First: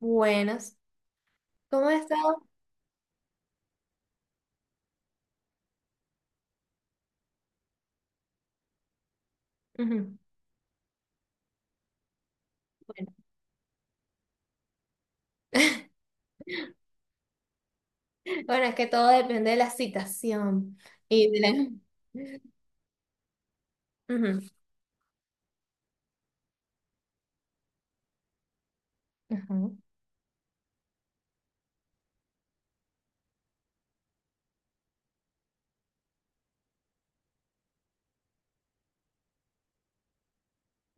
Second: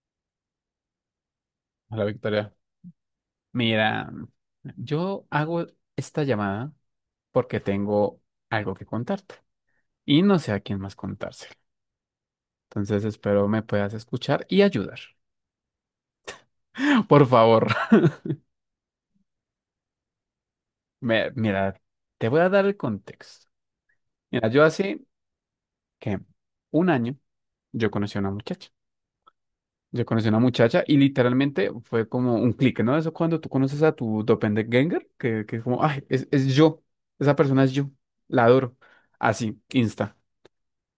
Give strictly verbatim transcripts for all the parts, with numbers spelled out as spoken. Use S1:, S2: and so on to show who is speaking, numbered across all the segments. S1: Buenas. ¿Cómo has
S2: Hola,
S1: estado?
S2: Victoria. Mira, yo hago esta llamada porque tengo algo que contarte
S1: Ujú.
S2: y no sé a quién más contárselo. Entonces
S1: Bueno.
S2: espero me puedas escuchar y ayudar. Por favor.
S1: Bueno, es que todo depende de la citación y
S2: Me-
S1: de la...
S2: mira, te voy a dar el contexto.
S1: Ujú,
S2: Mira, yo hace que un año yo conocí a una muchacha.
S1: ujú,
S2: Yo conocí a una muchacha y literalmente fue como un clic, ¿no? Eso cuando tú conoces a tu doppelganger, que, que es como, ay, es, es yo, esa persona es yo, la adoro. Así, insta.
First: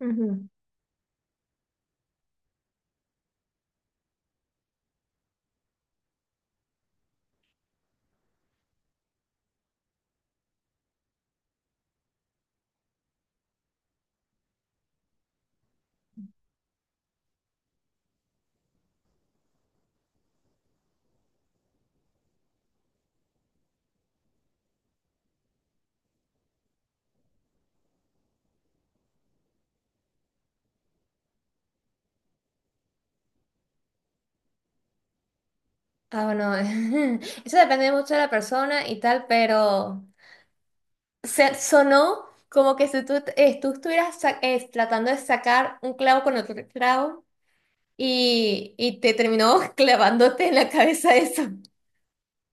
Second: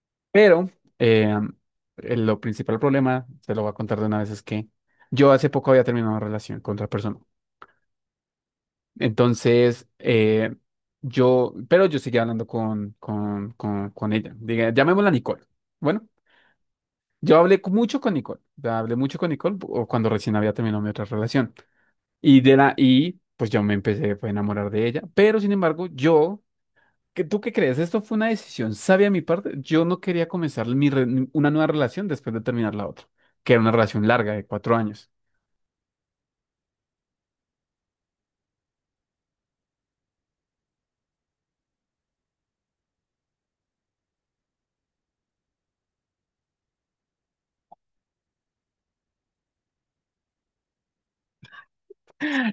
S1: ujú.
S2: Pero eh, el- lo principal problema, se lo voy a contar de una vez, es que yo hace poco había terminado una relación con otra persona. Entonces, eh, yo, pero yo seguía hablando con, con, con, con ella. Diga, llamémosla Nicole. Bueno, yo hablé cu- mucho con Nicole. Ya hablé mucho con Nicole o cuando recién había terminado mi otra relación. Y de la, y pues yo me empecé pues, a enamorar de ella. Pero sin embargo, yo ¿Qué- ¿Tú qué crees? ¿Esto fue una decisión sabia de mi parte? Yo no quería comenzar mi re- una nueva relación después de terminar la otra, que era una relación larga de cuatro años.
S1: Ah, bueno, eso depende mucho de la persona y tal, pero se sonó como que si tú, eh, tú estuvieras sa- eh, tratando de sacar un clavo con otro clavo y, y te terminó clavándote en la cabeza eso.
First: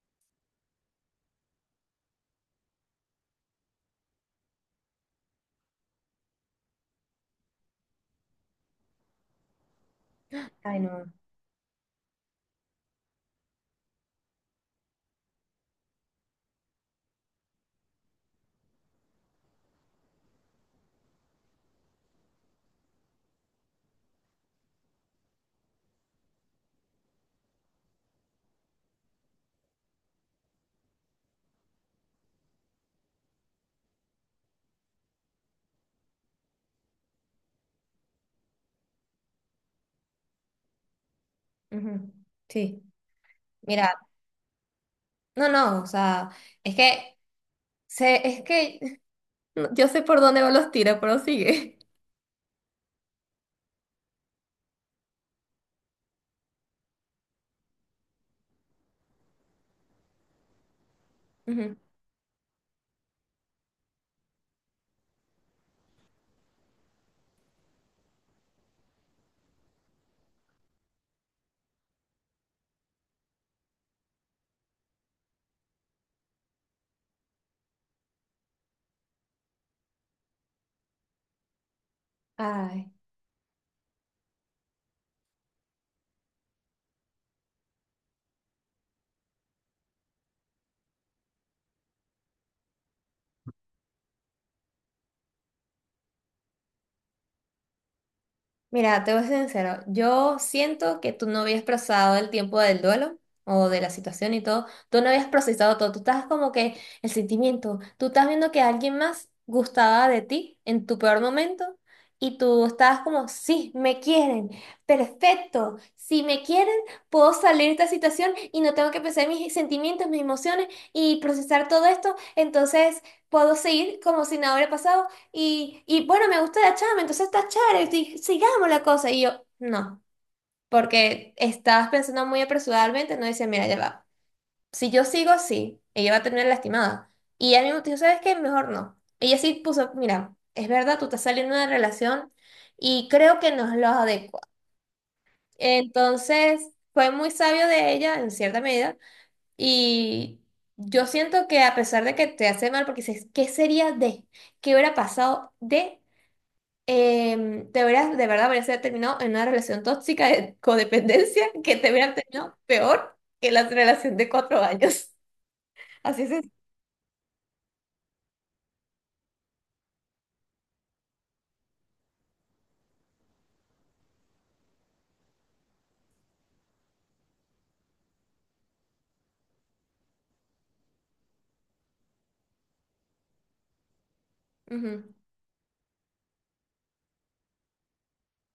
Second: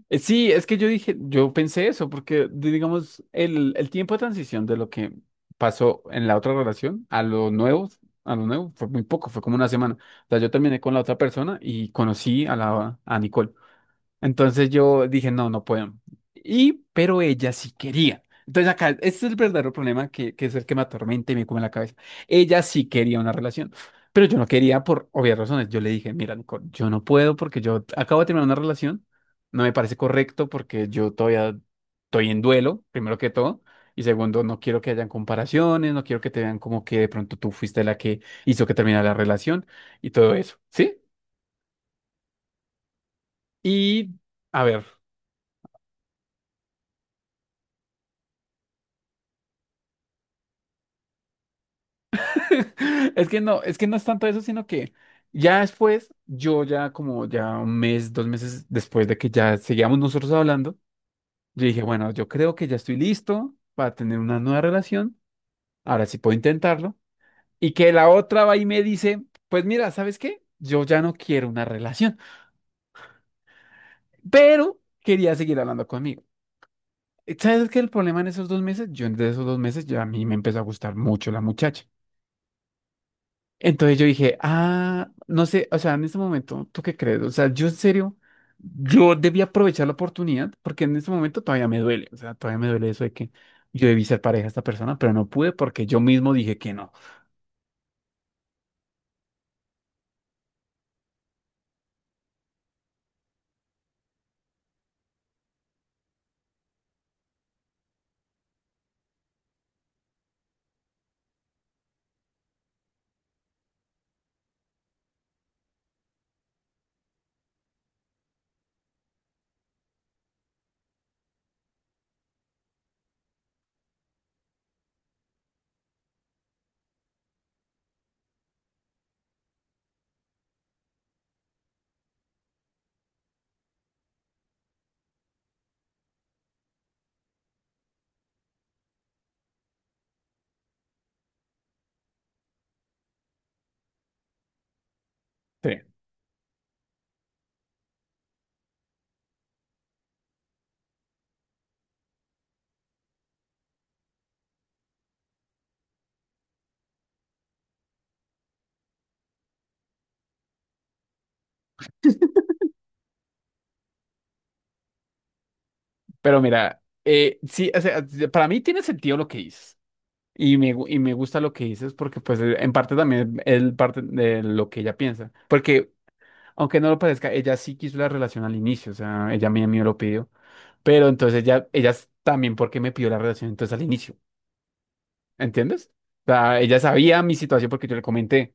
S2: Eh, sí, es que yo dije, yo pensé eso, porque di- digamos, el, el tiempo de transición de lo que pasó en la otra relación a lo nuevo, a lo nuevo fue muy poco, fue como una semana. O sea, yo
S1: Ay,
S2: terminé con la
S1: no.
S2: otra persona y conocí a la a Nicole. Entonces yo dije, no, no puedo. Y, pero ella sí quería. Entonces acá, este es el verdadero problema que, que es el que me atormenta y me come la cabeza. Ella sí quería una relación, pero yo no quería por obvias razones. Yo le dije, mira, Nicole, yo no puedo porque yo acabo de terminar una relación, no me parece correcto porque yo todavía estoy en duelo, primero que todo. Y segundo, no quiero que hayan comparaciones, no quiero que te vean como que de pronto tú fuiste la que hizo que terminara la relación y todo eso, ¿sí?
S1: Ujú. Sí, mira,
S2: Y a ver.
S1: no, no, o sea, es que, se, es que no, yo sé por dónde van los tiros, pero sigue.
S2: Es que no, es que no es tanto eso, sino que ya después, yo ya como ya un mes, dos meses después de que ya seguíamos nosotros hablando, yo
S1: Ujú.
S2: dije, bueno, yo creo que ya estoy listo para tener una nueva relación, ahora sí puedo intentarlo. Y que la otra va y me dice, pues mira, ¿sabes qué? Yo ya no quiero una relación, pero quería seguir hablando conmigo. ¿Sabes qué? El problema en esos dos meses, yo en esos dos meses ya a mí me empezó a gustar mucho la muchacha.
S1: Ay.
S2: Entonces yo dije, ah, no sé, o sea, en este momento, ¿tú qué crees? O sea, yo en serio, yo debí aprovechar la oportunidad porque en este momento todavía me duele, o sea, todavía me duele eso de que yo debí ser pareja a esta persona, pero no pude porque yo mismo dije que no.
S1: Mira, te voy a ser sincero, yo siento que tú no habías procesado el tiempo del duelo o de la situación y todo, tú no habías procesado todo, tú estás como que el sentimiento, tú estás viendo que alguien más gustaba de ti en tu peor momento y tú estabas como, sí, me quieren, perfecto, si me quieren, puedo salir de esta situación y no tengo que pensar en mis sentimientos, mis emociones y procesar todo esto, entonces puedo seguir como si nada hubiera pasado y, y bueno, me gusta la chama, entonces está chévere, estoy- sigamos la cosa. Y yo, no, porque estabas pensando muy apresuradamente, no dice, mira, ya va. Si yo sigo así, ella va a terminar lastimada. Y ella mismo dijo, ¿sabes qué? Mejor no. Ella sí puso, mira, es verdad, tú estás saliendo de una relación y creo que no es lo adecuado.
S2: Sí,
S1: Entonces, fue muy sabio de ella, en cierta medida, y yo siento que a pesar de que te hace mal, porque dices, ¿qué sería de? ¿Qué hubiera pasado de? Em, te hubieras, de verdad, hubieras terminado en una relación tóxica de codependencia que te hubieran terminado peor que la relación de cuatro años. Así es.
S2: pero mira, eh, sí, o sea, para mí tiene sentido lo que dices y me, gu- y me gusta lo que dices porque pues eh, en parte también es parte de lo que ella piensa, porque aunque no lo parezca, ella sí quiso la relación al inicio, o sea, ella a mí a mí me lo pidió. Pero entonces ella, ella también porque me pidió la relación entonces al inicio,
S1: Ujú,
S2: ¿entiendes? O sea, ella sabía mi situación porque yo le comenté,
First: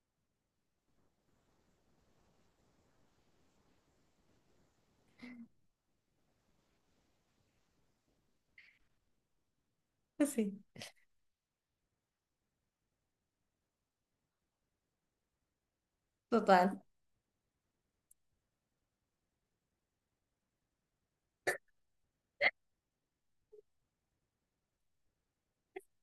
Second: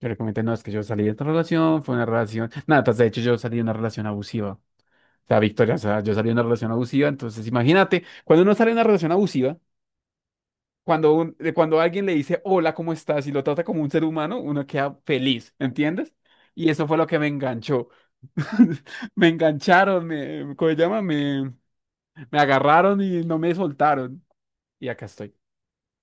S2: yo le comenté, no, es que yo salí de esta relación, fue una relación, nada, pues, de hecho yo salí de una relación abusiva, o sea, Victoria, o sea, yo salí de una relación abusiva, entonces imagínate, cuando uno sale de una relación abusiva,
S1: pues sí,
S2: cuando, un- eh, cuando alguien le dice, hola, ¿cómo estás? Y lo trata como un ser humano, uno queda feliz, ¿entiendes? Y
S1: total.
S2: eso fue lo que me enganchó. Me engancharon, me, ¿cómo se llama? Me, me agarraron y no me soltaron. Y acá estoy.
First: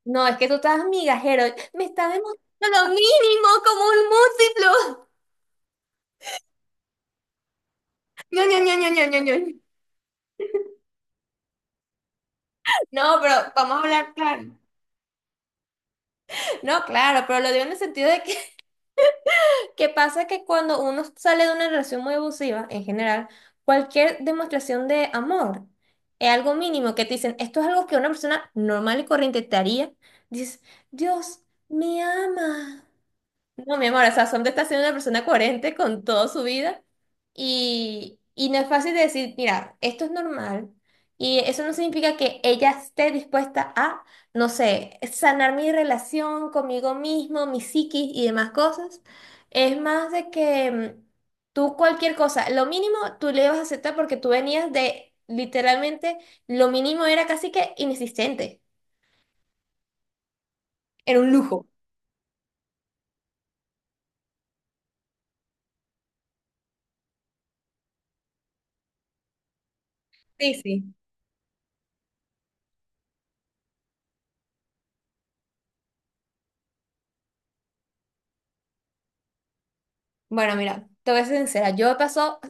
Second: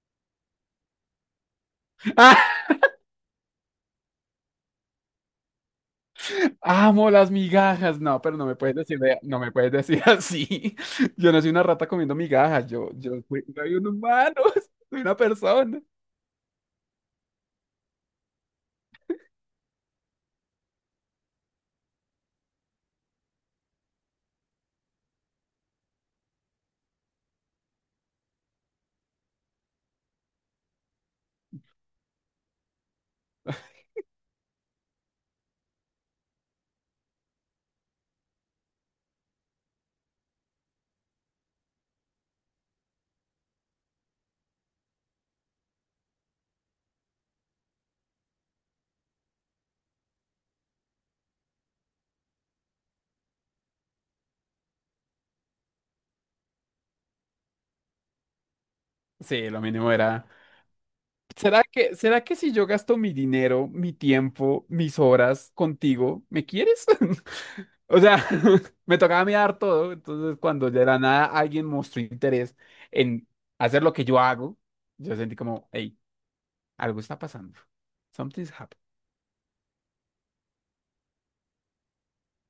S1: No, es que tú estás migajero. Me está
S2: ¡Ah!
S1: demostrando lo mínimo como un múltiplo.
S2: Amo las migajas. No, pero
S1: No,
S2: no me
S1: no, no,
S2: puedes
S1: no,
S2: decir, de-
S1: no, no,
S2: no me
S1: no.
S2: puedes decir así. Yo no soy una rata comiendo migajas. Yo, yo
S1: No,
S2: fui-
S1: pero
S2: soy
S1: vamos a
S2: un
S1: hablar
S2: humano,
S1: claro.
S2: soy una persona.
S1: No, claro, pero lo digo en el sentido de que pasa que cuando uno sale de una relación muy abusiva, en general, cualquier demostración de amor es algo mínimo que te dicen, esto es algo que una persona normal y corriente te haría. Dices, Dios, me ama. No, mi amor, o sea, Sombra está siendo una persona coherente con toda su vida y, y no es fácil de decir, mira, esto es normal y eso no significa que ella esté dispuesta a, no sé, sanar mi relación conmigo mismo, mi psiquis y demás cosas. Es más de que mm, tú cualquier cosa, lo mínimo tú le vas a aceptar porque tú venías de, literalmente, lo mínimo era casi que inexistente,
S2: Sí, lo mínimo era.
S1: era un
S2: ¿Será
S1: lujo.
S2: que, ¿será que si yo gasto mi dinero, mi tiempo, mis horas contigo, ¿me quieres? O sea, me tocaba mirar todo. Entonces,
S1: Sí,
S2: cuando de
S1: sí.
S2: la nada alguien mostró interés en hacer lo que yo hago, yo sentí como, hey, algo está pasando. Something's happening.
S1: Bueno, mira, te voy a ser sincera, yo pasó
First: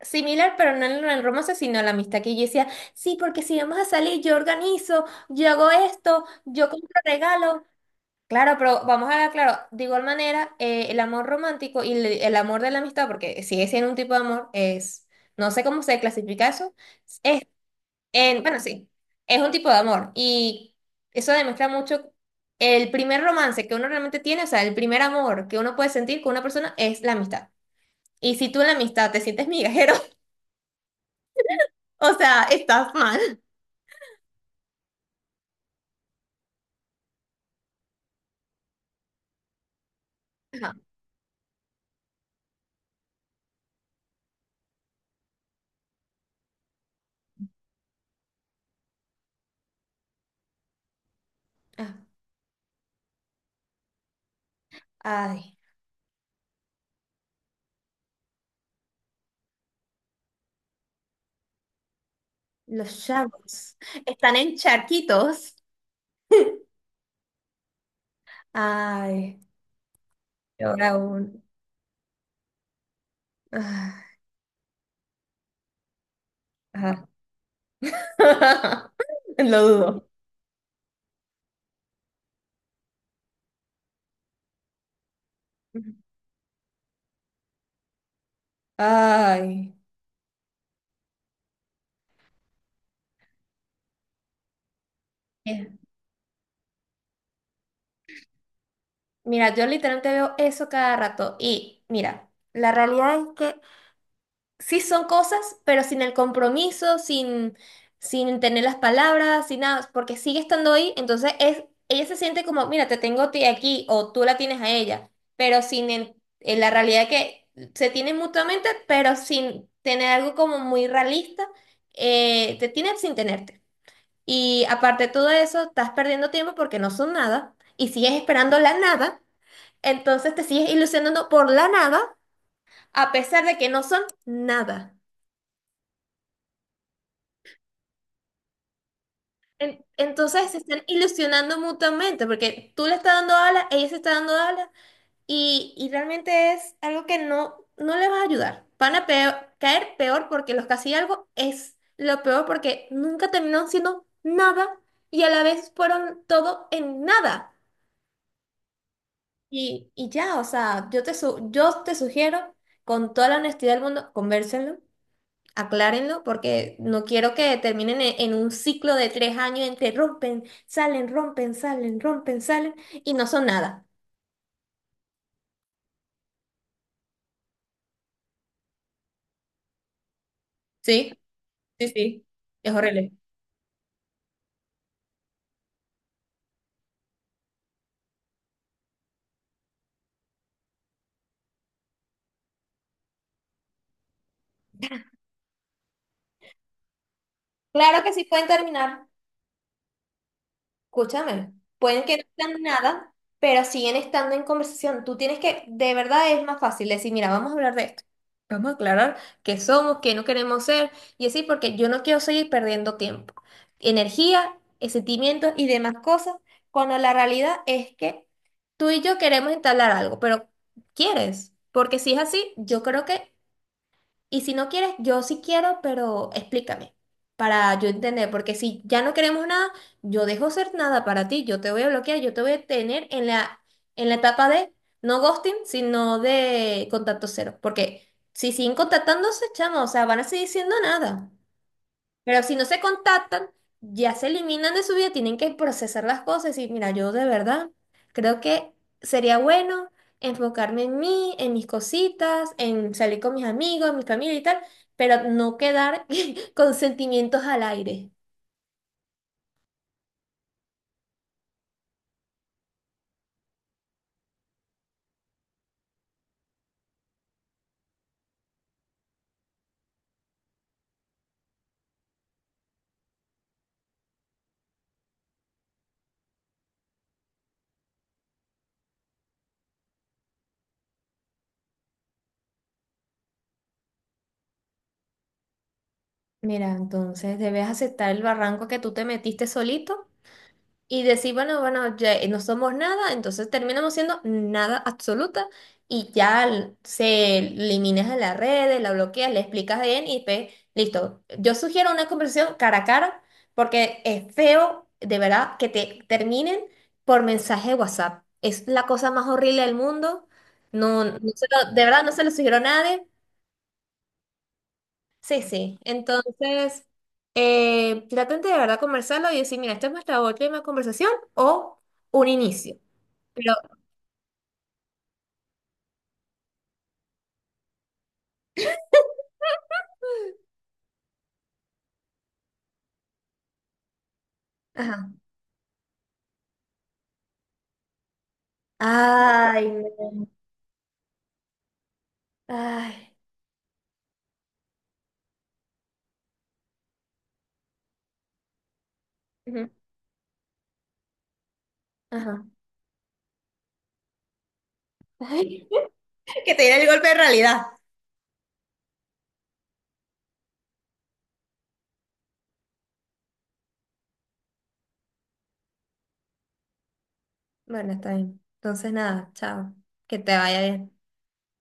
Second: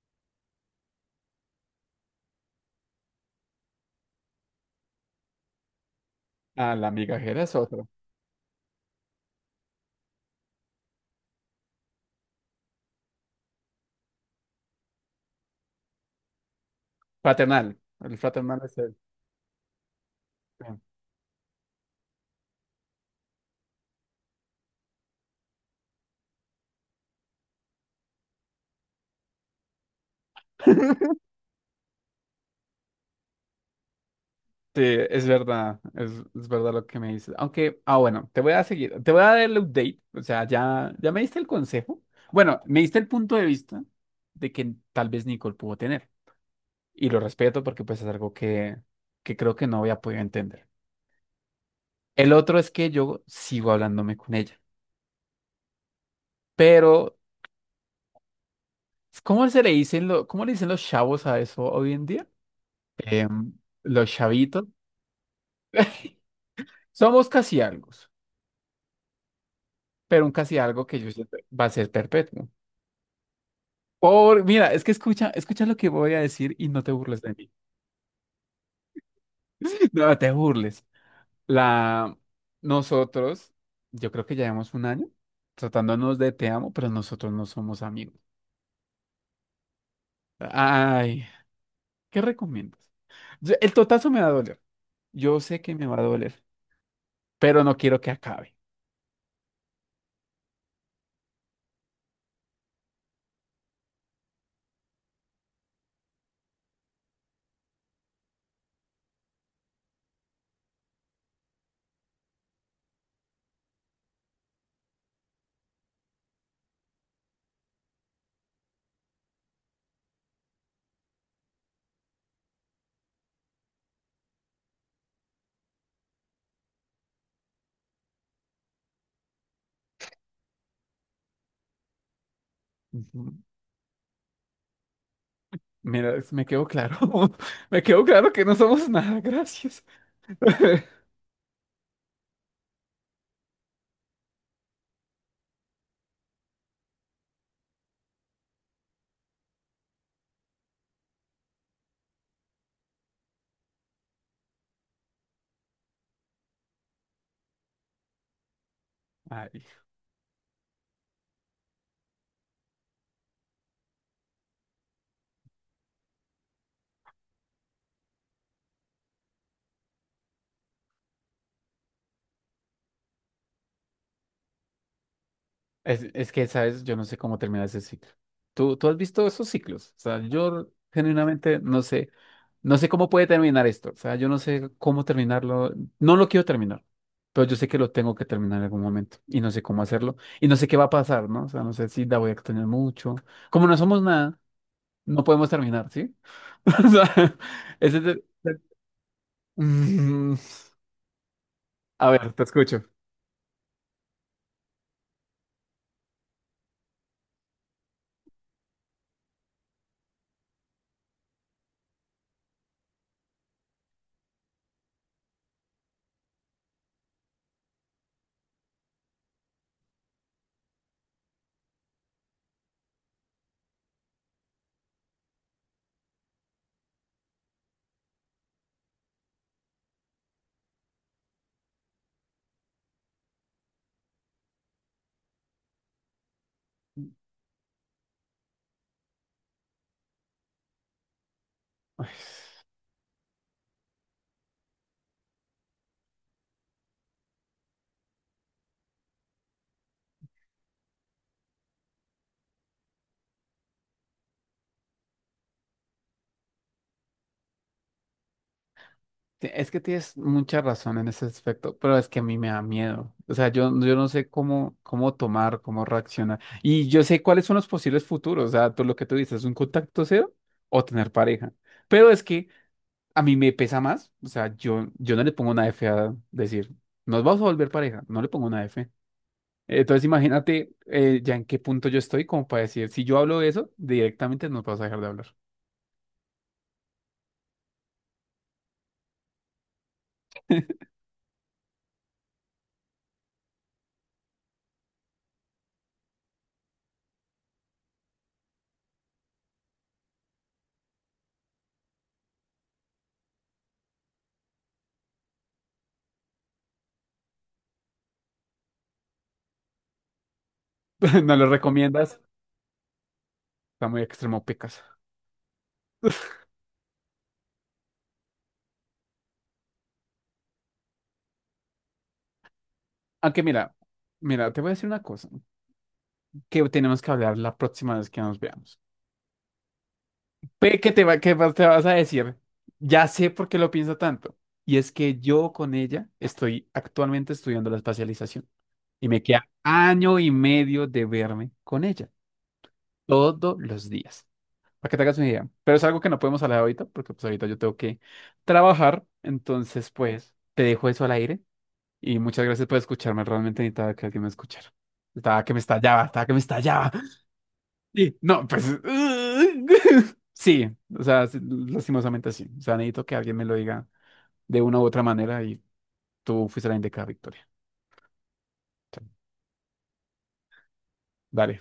S1: similar, pero no en el romance, sino la amistad que yo decía, sí, porque si vamos a salir, yo organizo, yo hago esto, yo
S2: Ah,
S1: compro
S2: la migajera es
S1: regalos.
S2: otro.
S1: Claro, pero vamos a ver, claro, de igual manera, eh, el amor romántico y el, el amor de la amistad, porque sigue siendo un tipo de amor, es, no sé cómo se clasifica eso, es,
S2: Fraternal. El
S1: en, bueno,
S2: fraternal es
S1: sí,
S2: el.
S1: es un tipo de amor. Y
S2: Sí,
S1: eso demuestra mucho el primer romance que uno realmente tiene, o sea, el primer amor que uno puede sentir con una persona es la amistad. Y si tú en la amistad te sientes migajero, o sea, estás mal.
S2: sí, es verdad, es, es verdad lo que me dices. Aunque, ah, bueno, te voy a seguir, te voy a dar el update, o sea,
S1: Ajá.
S2: ya, ya me diste el consejo. Bueno, me diste el punto de vista de que tal vez Nicole pudo tener, y lo respeto porque pues es algo que, que creo que no había podido entender.
S1: Ah.
S2: El otro es que yo sigo hablándome con ella,
S1: Ay,
S2: pero ¿cómo se le dicen lo, ¿cómo le dicen los chavos a eso hoy en día?
S1: los
S2: Em,
S1: chavos.
S2: los
S1: Están en
S2: chavitos.
S1: charquitos.
S2: Somos casi algo,
S1: Ay,
S2: pero un casi
S1: y
S2: algo
S1: ahora
S2: que yo siento
S1: un...
S2: va a ser perpetuo.
S1: ah,
S2: Por, mira, es que escucha, escucha lo que voy a decir y no te
S1: ajá.
S2: burles de mí.
S1: Lo dudo.
S2: No te burles. La, nosotros, yo creo que llevamos un año tratándonos de te amo, pero nosotros no somos amigos.
S1: Ay.
S2: Ay, ¿qué recomiendas? Yo- el totazo me va a doler. Yo sé que me va a doler, pero no quiero que acabe.
S1: Mira, yo literalmente veo eso cada rato. Y mira, la realidad es que sí son cosas, pero sin el compromiso, sin, sin tener las palabras, sin nada, porque sigue estando ahí, entonces es, ella se siente como, mira, te tengo a ti aquí o tú la tienes a ella, pero sin el- en la realidad que se tienen mutuamente, pero sin tener algo como muy realista, eh, te tienen sin tenerte. Y aparte de todo eso, estás perdiendo tiempo porque no son nada y sigues esperando la nada, entonces te sigues ilusionando por la nada a
S2: Ujú.
S1: pesar de que no son nada.
S2: Mira, es- me quedó claro. Me quedó claro que no somos nada,
S1: En-
S2: gracias.
S1: Entonces se están ilusionando mutuamente porque tú le estás dando alas, ella se está dando alas y, y realmente es algo que no, no le va a ayudar. Van a peor- caer peor porque los casi algo es lo peor porque nunca terminaron siendo nada y a la vez fueron todo en nada.
S2: Ay.
S1: Y, y ya, o sea, yo te, su- yo te sugiero con toda la honestidad del mundo, convérselo. Aclárenlo porque no quiero que terminen e- en un ciclo de tres años entre rompen, salen, rompen, salen, rompen, salen y no son nada.
S2: Es, es que, ¿sabes? Yo no sé cómo termina ese ciclo. ¿Tú, tú has visto esos ciclos? O sea, yo
S1: Sí,
S2: genuinamente no
S1: sí,
S2: sé,
S1: sí. Es
S2: no sé cómo
S1: horrible.
S2: puede terminar esto. O sea, yo no sé cómo terminarlo. No lo quiero terminar, pero yo sé que lo tengo que terminar en algún momento y no sé cómo hacerlo y no sé qué va a pasar, ¿no? O sea, no sé si la voy a extrañar mucho. Como no somos nada, no podemos terminar, ¿sí? O sea, ese
S1: Claro
S2: es
S1: que
S2: el-
S1: sí pueden terminar.
S2: Mm,
S1: Escúchame, pueden
S2: a
S1: que no
S2: ver, te
S1: sean
S2: escucho.
S1: nada, pero siguen estando en conversación. Tú tienes que, de verdad es más fácil decir, mira, vamos a hablar de esto. Vamos a aclarar qué somos, qué no queremos ser, y así porque yo no quiero seguir perdiendo tiempo, energía, eh, sentimientos y demás cosas, cuando la realidad es que tú y yo queremos entablar algo, pero ¿quieres? Porque si es así, yo creo que y si no quieres, yo sí quiero, pero explícame para yo entender, porque si ya no queremos nada, yo dejo ser nada para ti, yo te voy a bloquear, yo te voy a tener en la, en la etapa de no ghosting, sino de contacto cero, porque si siguen contactándose, chamo, o sea, van a seguir siendo nada. Pero si no se contactan, ya se eliminan de su vida, tienen que procesar las cosas y mira, yo de verdad creo que sería bueno enfocarme en mí, en mis cositas, en salir con mis amigos, mi familia y tal, pero no quedar con sentimientos al aire.
S2: Te- Es que tienes mucha razón en ese aspecto, pero es que a mí me da miedo. O sea, yo, yo no sé cómo, cómo tomar, cómo reaccionar. Y yo sé cuáles son los posibles futuros. O sea, tú lo que tú dices, un contacto cero o tener pareja. Pero es que a mí me pesa más. O sea, yo, yo no le pongo una F a decir, nos vamos a volver pareja. No le pongo una F. Entonces, imagínate eh, ya en qué punto yo estoy como para decir, si yo hablo de eso, directamente nos vas a dejar de hablar.
S1: Mira, entonces debes aceptar el barranco que tú te metiste solito y decir, bueno, bueno, ya no somos nada, entonces terminamos siendo nada absoluta y ya l- se eliminas de las redes, la bloqueas, le explicas bien y pe- listo. Yo sugiero una conversación cara a cara porque es feo, de verdad, que te terminen por mensaje de WhatsApp. Es la cosa más horrible del mundo. No, no
S2: ¿No
S1: se
S2: lo
S1: lo- De verdad no
S2: recomiendas?
S1: se lo sugiero a nadie.
S2: Está muy extremo, pecas.
S1: Sí, sí. Entonces, eh, traten de verdad conversarlo y decir, mira, esta es nuestra última conversación o un inicio.
S2: Aunque
S1: Pero,
S2: mira, mira, te voy a decir una cosa que tenemos que hablar la próxima vez que nos veamos. Ve que te va, que va- te vas a decir, ya sé por qué lo pienso tanto. Y es
S1: ajá.
S2: que yo con ella estoy actualmente estudiando la especialización y me queda
S1: Ay,
S2: año
S1: no.
S2: y medio de verme con ella
S1: Ay.
S2: todos los días. Para que te hagas una idea. Pero es algo que no podemos hablar ahorita porque pues ahorita yo tengo que trabajar.
S1: Ujú.
S2: Entonces, pues te dejo eso al aire y
S1: Ajá.
S2: muchas gracias por escucharme. Realmente necesitaba que alguien me escuchara. Estaba que me
S1: Ay.
S2: estallaba, estaba que me
S1: Que te diera el
S2: estallaba.
S1: golpe de realidad.
S2: Sí, no, pues sí, o sea, sí, lastimosamente sí. O sea, necesito que alguien me lo diga de una u otra manera y tú fuiste la indicada, Victoria.
S1: Bueno, está bien.
S2: O
S1: Entonces,
S2: sea,
S1: nada, chao. Que te vaya bien.
S2: dale.